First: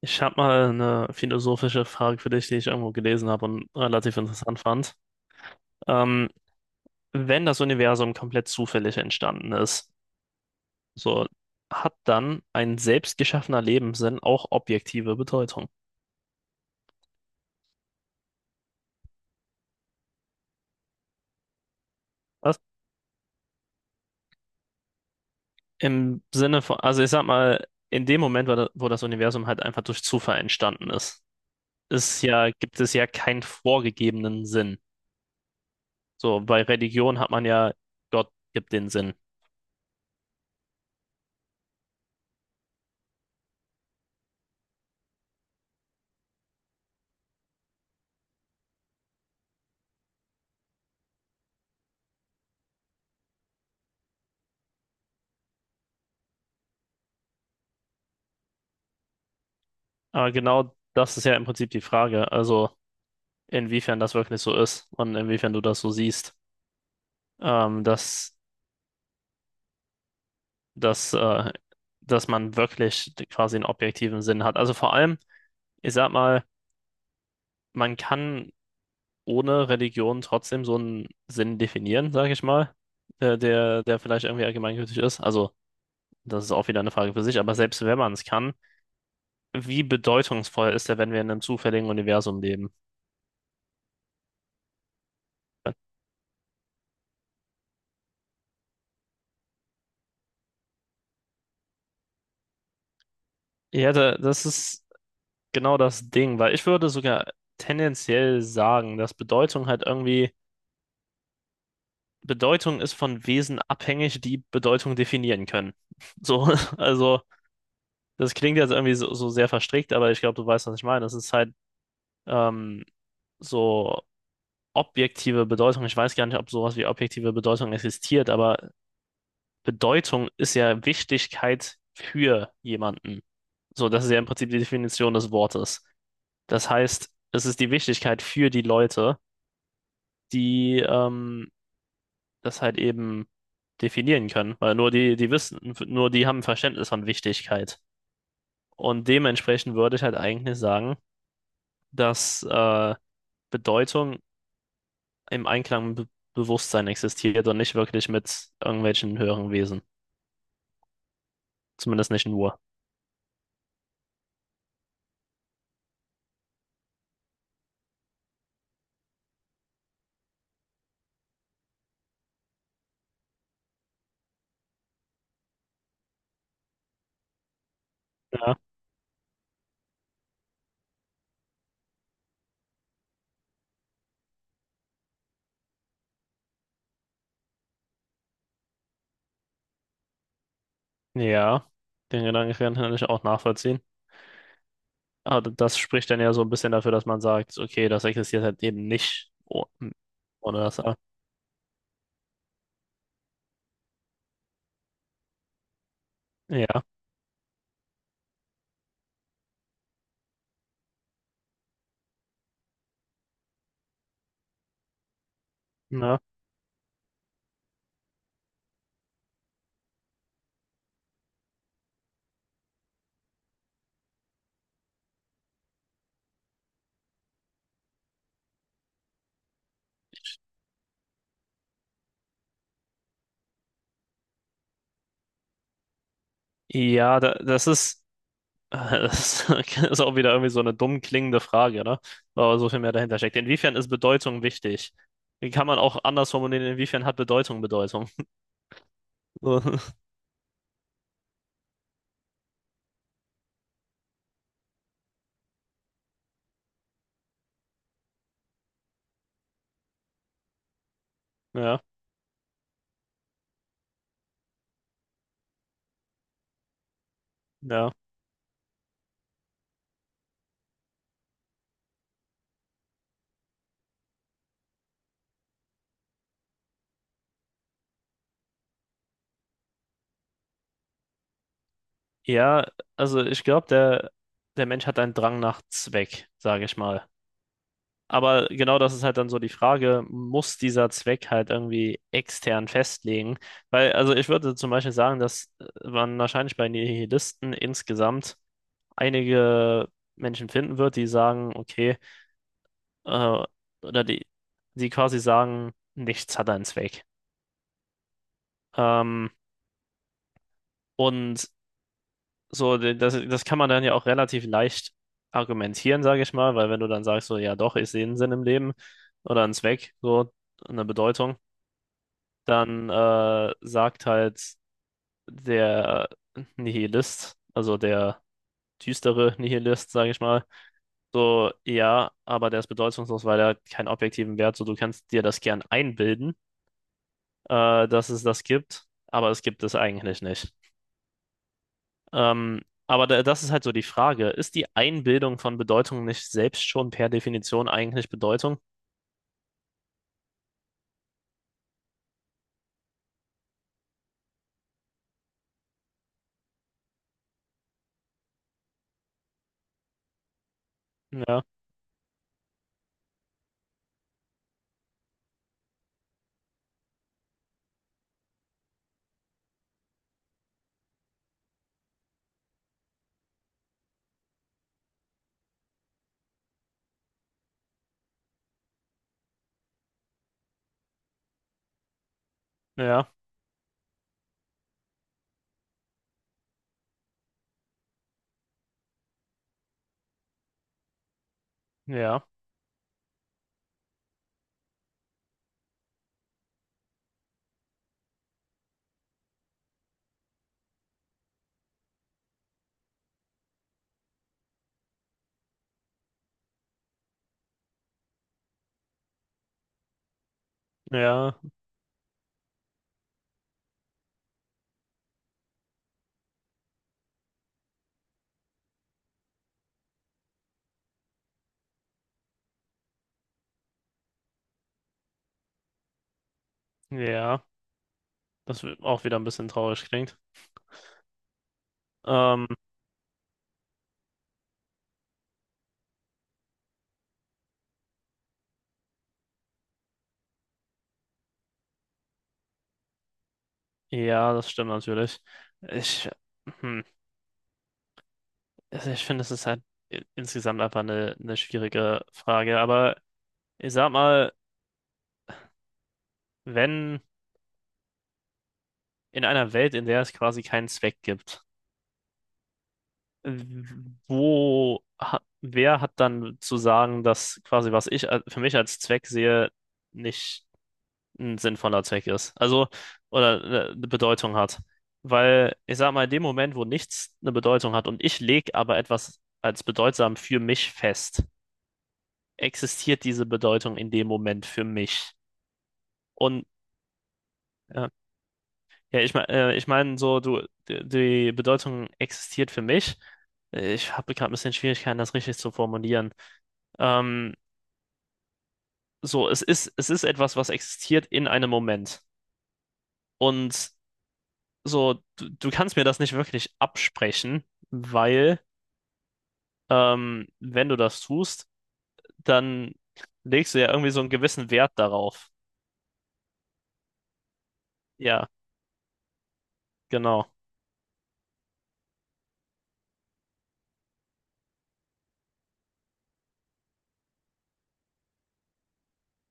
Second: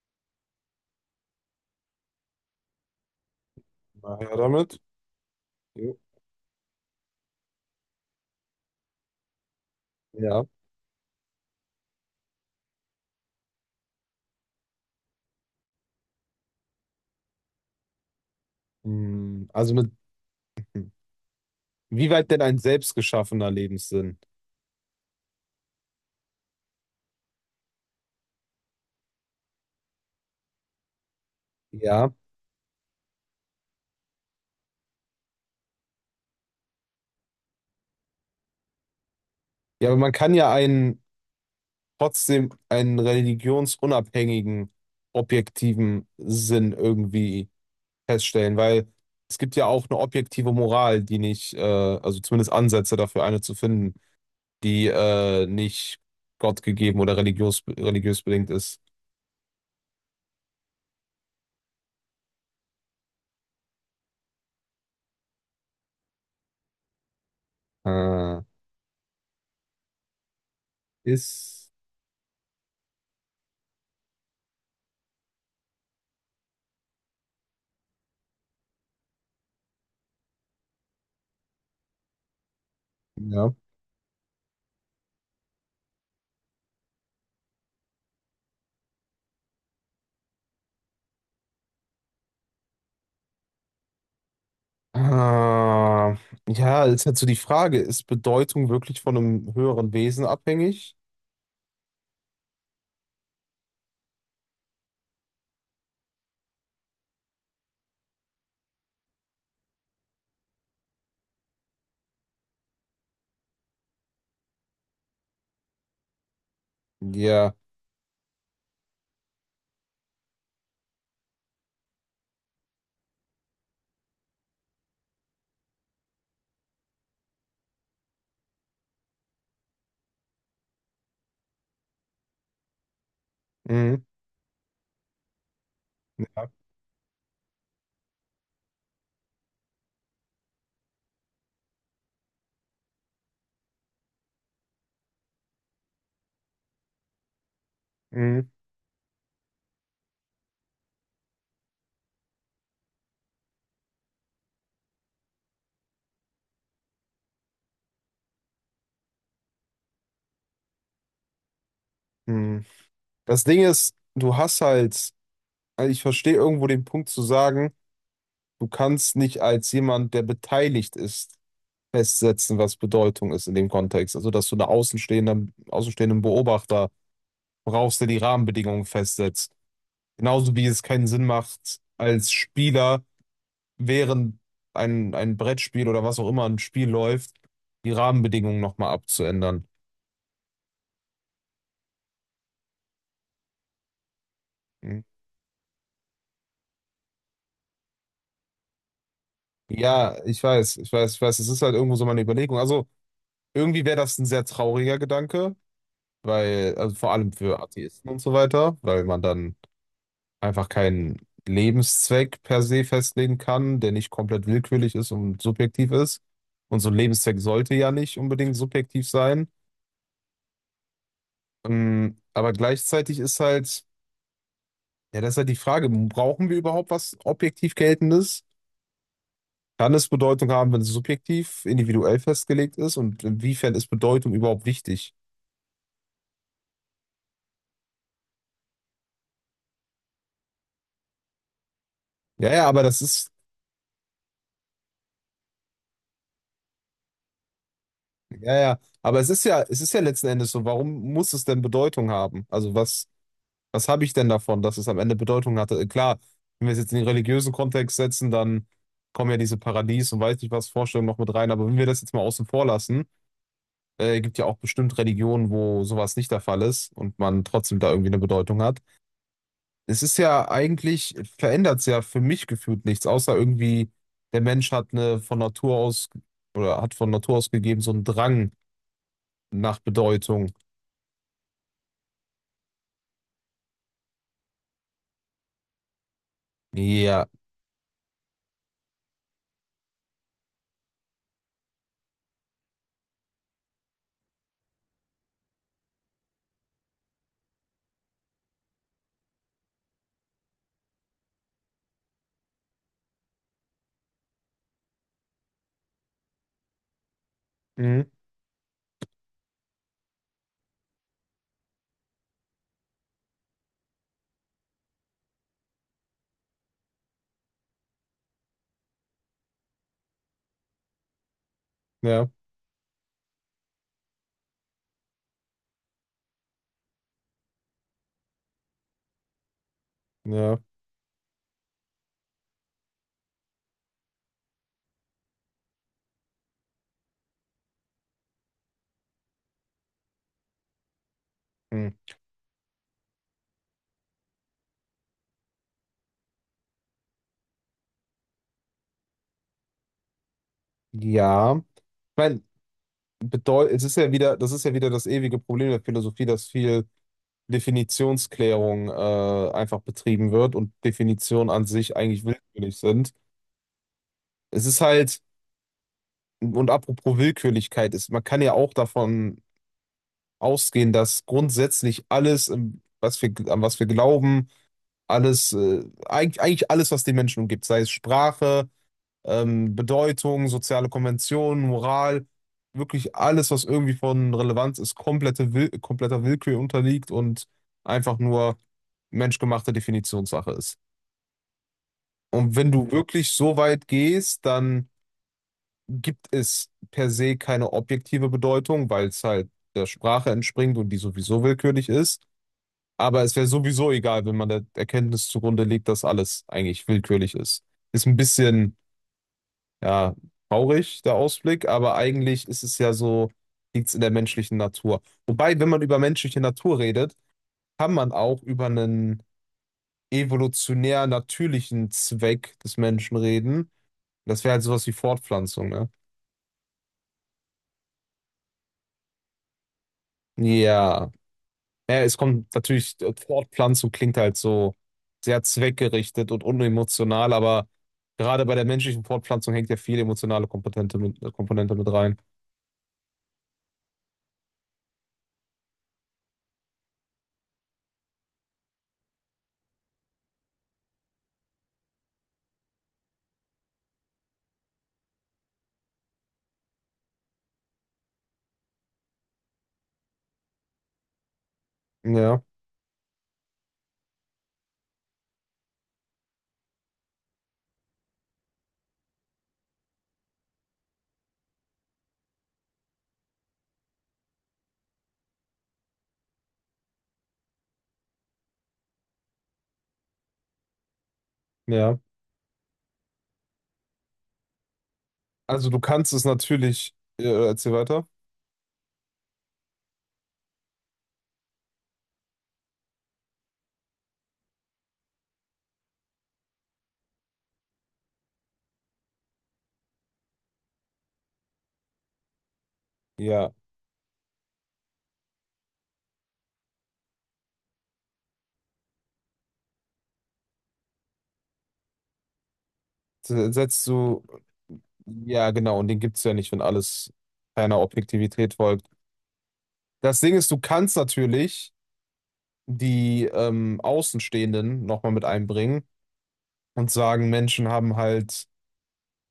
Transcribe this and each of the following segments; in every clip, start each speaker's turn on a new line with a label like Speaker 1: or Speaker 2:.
Speaker 1: Ich habe mal eine philosophische Frage für dich, die ich irgendwo gelesen habe und
Speaker 2: Na
Speaker 1: relativ
Speaker 2: her
Speaker 1: interessant
Speaker 2: damit.
Speaker 1: fand.
Speaker 2: Jo.
Speaker 1: Ähm, Wenn das Universum komplett zufällig entstanden ist,
Speaker 2: Ja.
Speaker 1: so hat dann ein selbst geschaffener Lebenssinn auch objektive Bedeutung?
Speaker 2: Hm, wie weit denn ein
Speaker 1: Was?
Speaker 2: selbstgeschaffener Lebenssinn?
Speaker 1: Im Sinne von, also ich sag mal, in dem Moment, wo das Universum halt einfach durch Zufall entstanden ist,
Speaker 2: Ja.
Speaker 1: ist ja, gibt es ja keinen vorgegebenen Sinn. So, bei Religion hat man ja, Gott gibt den Sinn.
Speaker 2: Ja, aber man kann ja einen trotzdem einen religionsunabhängigen, objektiven Sinn irgendwie feststellen, weil es gibt ja auch eine objektive Moral, die nicht, also zumindest Ansätze dafür, eine zu finden, die nicht gottgegeben oder religiös bedingt ist.
Speaker 1: Aber genau das ist ja im Prinzip die Frage. Also inwiefern das wirklich so ist und inwiefern du das so siehst, ähm, dass,
Speaker 2: Äh,
Speaker 1: dass, äh,
Speaker 2: ist,
Speaker 1: dass man wirklich quasi einen objektiven Sinn hat. Also vor allem, ich sag mal, man kann ohne Religion trotzdem so einen Sinn definieren, sag ich mal,
Speaker 2: ja.
Speaker 1: der vielleicht irgendwie allgemeingültig ist. Also das ist auch wieder eine Frage für sich, aber selbst wenn man es kann, wie bedeutungsvoll ist der, wenn wir in einem zufälligen Universum leben?
Speaker 2: Ah, ja, ist halt so die Frage, ist Bedeutung wirklich von einem höheren Wesen abhängig?
Speaker 1: Ja, da, das ist genau das Ding, weil ich würde sogar tendenziell sagen, dass Bedeutung halt irgendwie Bedeutung ist von Wesen abhängig, die Bedeutung definieren können. So, also
Speaker 2: Ja.
Speaker 1: das klingt jetzt irgendwie so, so sehr verstrickt, aber ich glaube, du weißt, was ich meine. Das ist halt ähm, so objektive Bedeutung. Ich weiß gar nicht, ob sowas wie objektive Bedeutung existiert, aber Bedeutung ist ja Wichtigkeit für jemanden. So,
Speaker 2: Mhm.
Speaker 1: das ist ja im Prinzip die Definition des Wortes.
Speaker 2: Ja.
Speaker 1: Das heißt, es ist die Wichtigkeit für die Leute, die das halt eben definieren können, weil nur die, die wissen, nur die haben ein Verständnis von Wichtigkeit.
Speaker 2: Mhm.
Speaker 1: Und dementsprechend würde ich halt eigentlich sagen, dass Bedeutung im Einklang mit Be Bewusstsein existiert und nicht wirklich mit irgendwelchen höheren Wesen. Zumindest nicht nur.
Speaker 2: Mhm. Das Ding ist, du hast halt, also ich verstehe irgendwo den Punkt zu sagen, du kannst nicht als jemand, der beteiligt ist, festsetzen, was Bedeutung ist in dem Kontext. Also, dass du einen außenstehenden Beobachter brauchst, der die
Speaker 1: Ja,
Speaker 2: Rahmenbedingungen festsetzt. Genauso wie es keinen Sinn macht, als Spieler während ein Brettspiel oder was auch immer ein Spiel läuft, die Rahmenbedingungen nochmal abzuändern.
Speaker 1: ja, den Gedanken kann ich auch nachvollziehen.
Speaker 2: Mhm.
Speaker 1: Aber das spricht dann ja so ein bisschen dafür, dass man sagt, okay, das existiert halt eben nicht oh-
Speaker 2: Ja,
Speaker 1: ohne das.
Speaker 2: ich weiß, es ist halt irgendwo so meine Überlegung. Also irgendwie wäre das ein sehr trauriger Gedanke, weil,
Speaker 1: Ja,
Speaker 2: also vor allem für Atheisten und so weiter, weil man dann einfach keinen Lebenszweck per se festlegen kann, der nicht komplett willkürlich ist und subjektiv
Speaker 1: ja.
Speaker 2: ist. Und so ein Lebenszweck sollte ja nicht unbedingt subjektiv sein. Aber gleichzeitig ist halt. Ja, das ist halt die Frage. Brauchen wir überhaupt was objektiv Geltendes? Kann es Bedeutung haben, wenn es subjektiv, individuell festgelegt ist? Und inwiefern ist Bedeutung überhaupt wichtig?
Speaker 1: Ja, da, das ist. Das ist auch wieder irgendwie so eine dumm klingende Frage, ne?
Speaker 2: Ja,
Speaker 1: Aber
Speaker 2: ja,
Speaker 1: so viel
Speaker 2: aber
Speaker 1: mehr
Speaker 2: das
Speaker 1: dahinter
Speaker 2: ist,
Speaker 1: steckt. Inwiefern ist Bedeutung wichtig? Wie kann man auch anders formulieren, inwiefern hat Bedeutung Bedeutung?
Speaker 2: ja, aber
Speaker 1: So,
Speaker 2: es ist ja letzten Endes so, warum muss es denn Bedeutung haben? Was habe ich denn davon, dass es am Ende Bedeutung hatte? Klar, wenn wir es jetzt in den religiösen Kontext setzen, dann kommen ja diese Paradies und weiß nicht was Vorstellungen noch mit rein. Aber wenn
Speaker 1: ja,
Speaker 2: wir das jetzt mal außen vor lassen, gibt ja auch bestimmt Religionen, wo sowas nicht der Fall ist und man trotzdem da
Speaker 1: ja.
Speaker 2: irgendwie eine Bedeutung hat. Es ist ja eigentlich, verändert es ja für mich gefühlt nichts, außer irgendwie, der Mensch hat eine von Natur aus oder hat von Natur aus gegeben so einen Drang nach Bedeutung.
Speaker 1: Ja, also ich glaube, der Mensch hat einen Drang nach Zweck, sage ich mal.
Speaker 2: Ja,
Speaker 1: Aber genau das ist halt dann so die Frage, muss dieser Zweck halt irgendwie extern festlegen? Weil, also ich würde zum Beispiel sagen, dass man wahrscheinlich bei Nihilisten insgesamt einige Menschen finden wird, die sagen, okay, äh, oder die quasi sagen, nichts hat einen Zweck.
Speaker 2: mhm.
Speaker 1: Ähm, und so, das kann man dann ja auch relativ leicht argumentieren, sage ich mal, weil wenn du dann sagst, so, ja doch, ich sehe einen Sinn im Leben oder einen Zweck, so eine Bedeutung,
Speaker 2: Ja,
Speaker 1: dann sagt halt der Nihilist, also der düstere Nihilist, sage ich mal.
Speaker 2: ja,
Speaker 1: So, ja, aber der ist bedeutungslos, weil er hat keinen objektiven Wert. So, du kannst dir das gern einbilden, dass es das gibt, aber es gibt es eigentlich nicht.
Speaker 2: mhm.
Speaker 1: Ähm, aber da, das ist halt so die Frage. Ist die Einbildung von Bedeutung nicht selbst schon per Definition eigentlich Bedeutung?
Speaker 2: Ja. Ich meine, es ist ja wieder, das ist ja wieder das ewige Problem der Philosophie, dass viel Definitionsklärung einfach betrieben wird und
Speaker 1: Ja,
Speaker 2: Definitionen an sich eigentlich willkürlich sind. Es ist halt, und apropos Willkürlichkeit ist, man kann ja auch davon ausgehen, dass grundsätzlich alles, an was wir glauben, alles, eigentlich alles, was den Menschen umgibt, sei es Sprache, Bedeutung, soziale Konventionen, Moral,
Speaker 1: ja,
Speaker 2: wirklich alles, was irgendwie von Relevanz ist, kompletter Willkür unterliegt und einfach nur menschgemachte Definitionssache ist.
Speaker 1: ja,
Speaker 2: Und wenn du wirklich so weit gehst, dann gibt es per se keine objektive Bedeutung, weil es halt der Sprache entspringt und die sowieso willkürlich ist. Aber es wäre sowieso egal, wenn man der Erkenntnis zugrunde legt, dass alles eigentlich willkürlich ist. Ist ein bisschen, ja, traurig, der
Speaker 1: ja,
Speaker 2: Ausblick, aber eigentlich ist es ja so, liegt es in der menschlichen Natur. Wobei, wenn man über menschliche Natur redet, kann man auch über einen evolutionär natürlichen Zweck des Menschen reden. Das wäre halt sowas wie Fortpflanzung, ne?
Speaker 1: ja. Auch wieder ein bisschen traurig klingt.
Speaker 2: Ja. Naja, es
Speaker 1: Ähm,
Speaker 2: kommt natürlich, Fortpflanzung klingt halt so sehr zweckgerichtet und unemotional, aber gerade bei der menschlichen Fortpflanzung hängt ja viel emotionale Komponente mit, Komponente mit rein.
Speaker 1: ja, das stimmt natürlich. Ich, hm, also ich finde, es ist halt insgesamt einfach eine schwierige Frage, aber ich sag mal, wenn in einer Welt, in der es quasi keinen Zweck gibt,
Speaker 2: Ja,
Speaker 1: wer hat dann zu sagen, dass quasi, was ich für mich als Zweck sehe, nicht ein sinnvoller Zweck ist? Also, oder eine Bedeutung hat. Weil ich sag mal, in dem Moment, wo nichts eine Bedeutung hat und ich lege aber etwas als bedeutsam für mich fest,
Speaker 2: ja.
Speaker 1: existiert diese Bedeutung in dem Moment für mich.
Speaker 2: Also du kannst es
Speaker 1: Und
Speaker 2: natürlich, erzähl
Speaker 1: ja.
Speaker 2: weiter.
Speaker 1: Ja, ich meine so, du, die Bedeutung existiert für mich. Ich habe gerade ein bisschen Schwierigkeiten, das richtig zu formulieren. Ähm, so, es ist etwas, was existiert in einem Moment.
Speaker 2: Ja,
Speaker 1: Und so, du kannst mir das nicht wirklich absprechen, weil, wenn du das tust, dann legst du ja
Speaker 2: setzt
Speaker 1: irgendwie so einen
Speaker 2: du,
Speaker 1: gewissen Wert darauf.
Speaker 2: ja genau, und den gibt es ja nicht, wenn alles einer
Speaker 1: Ja,
Speaker 2: Objektivität folgt. Das
Speaker 1: genau.
Speaker 2: Ding ist, du kannst natürlich die Außenstehenden nochmal mit einbringen und sagen, Menschen haben halt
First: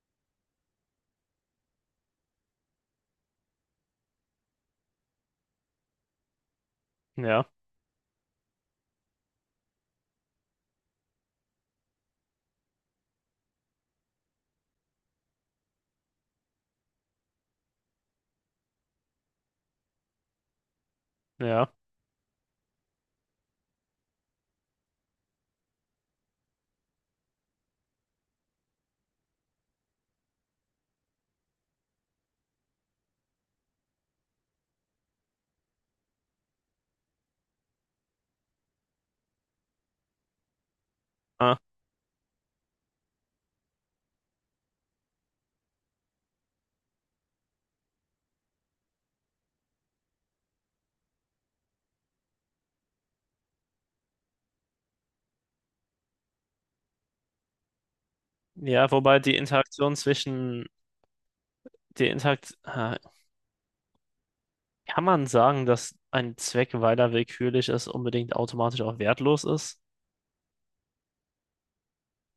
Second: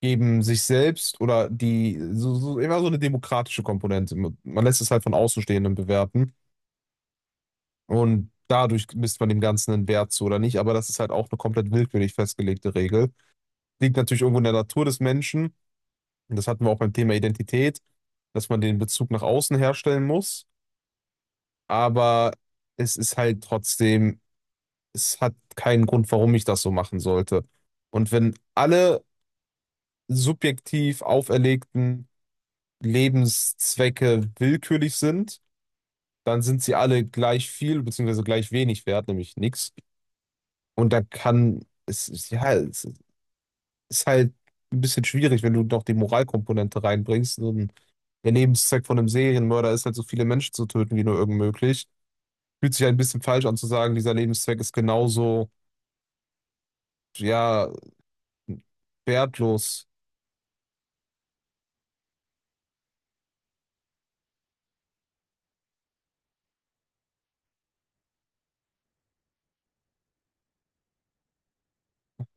Speaker 2: eben sich selbst oder die, so, immer so eine demokratische Komponente. Man lässt es halt von Außenstehenden bewerten
Speaker 1: Ja,
Speaker 2: und dadurch misst man dem Ganzen einen Wert zu oder nicht, aber das ist halt auch eine komplett willkürlich festgelegte Regel. Liegt natürlich irgendwo in der Natur des Menschen, und das hatten wir auch beim Thema Identität, dass man den Bezug nach außen herstellen muss,
Speaker 1: ja.
Speaker 2: aber es ist halt trotzdem, es hat keinen Grund, warum ich das so machen sollte. Und wenn alle subjektiv auferlegten Lebenszwecke willkürlich sind, dann sind sie alle gleich viel beziehungsweise gleich wenig wert, nämlich nichts. Und da
Speaker 1: Ah.
Speaker 2: ja, es ist halt ein bisschen schwierig, wenn du noch die Moralkomponente reinbringst. Und der Lebenszweck von einem Serienmörder ist halt, so viele Menschen zu töten wie nur irgend möglich. Fühlt sich halt ein bisschen falsch an zu sagen, dieser Lebenszweck ist genauso, ja,
Speaker 1: Ja, wobei die
Speaker 2: wertlos.
Speaker 1: Interaktion zwischen, die Interakt, ah, kann man sagen, dass ein Zweck, weil er willkürlich ist, unbedingt automatisch auch wertlos ist?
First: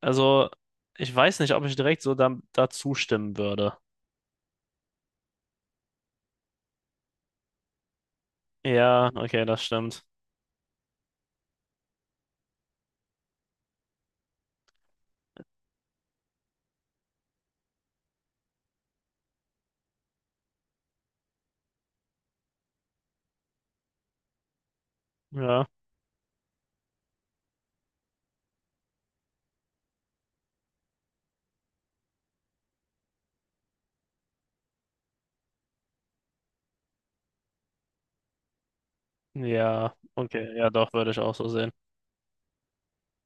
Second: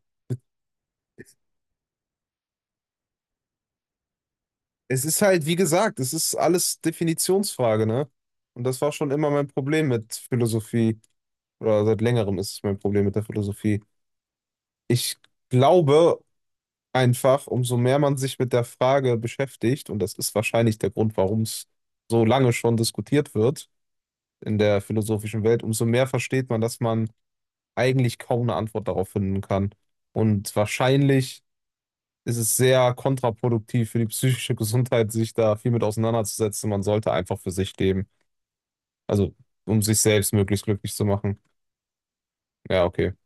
Speaker 1: Also, ich weiß nicht, ob ich direkt so dazu stimmen würde.
Speaker 2: Es ist halt, wie gesagt, es ist alles Definitionsfrage, ne? Und das war schon
Speaker 1: Ja,
Speaker 2: immer
Speaker 1: okay,
Speaker 2: mein
Speaker 1: das
Speaker 2: Problem
Speaker 1: stimmt.
Speaker 2: mit Philosophie. Oder seit längerem ist es mein Problem mit der Philosophie. Ich glaube einfach, umso mehr man sich mit der Frage beschäftigt, und das ist wahrscheinlich der Grund, warum es so lange schon diskutiert wird in der philosophischen Welt,
Speaker 1: Ja,
Speaker 2: umso mehr versteht man, dass man eigentlich kaum eine Antwort darauf finden kann. Und wahrscheinlich ist es sehr kontraproduktiv für die psychische Gesundheit, sich da viel mit auseinanderzusetzen. Man sollte einfach für sich leben. Also, um
Speaker 1: ja,
Speaker 2: sich selbst
Speaker 1: okay,
Speaker 2: möglichst
Speaker 1: ja, doch,
Speaker 2: glücklich zu
Speaker 1: würde ich auch
Speaker 2: machen.
Speaker 1: so sehen.
Speaker 2: Ja, okay.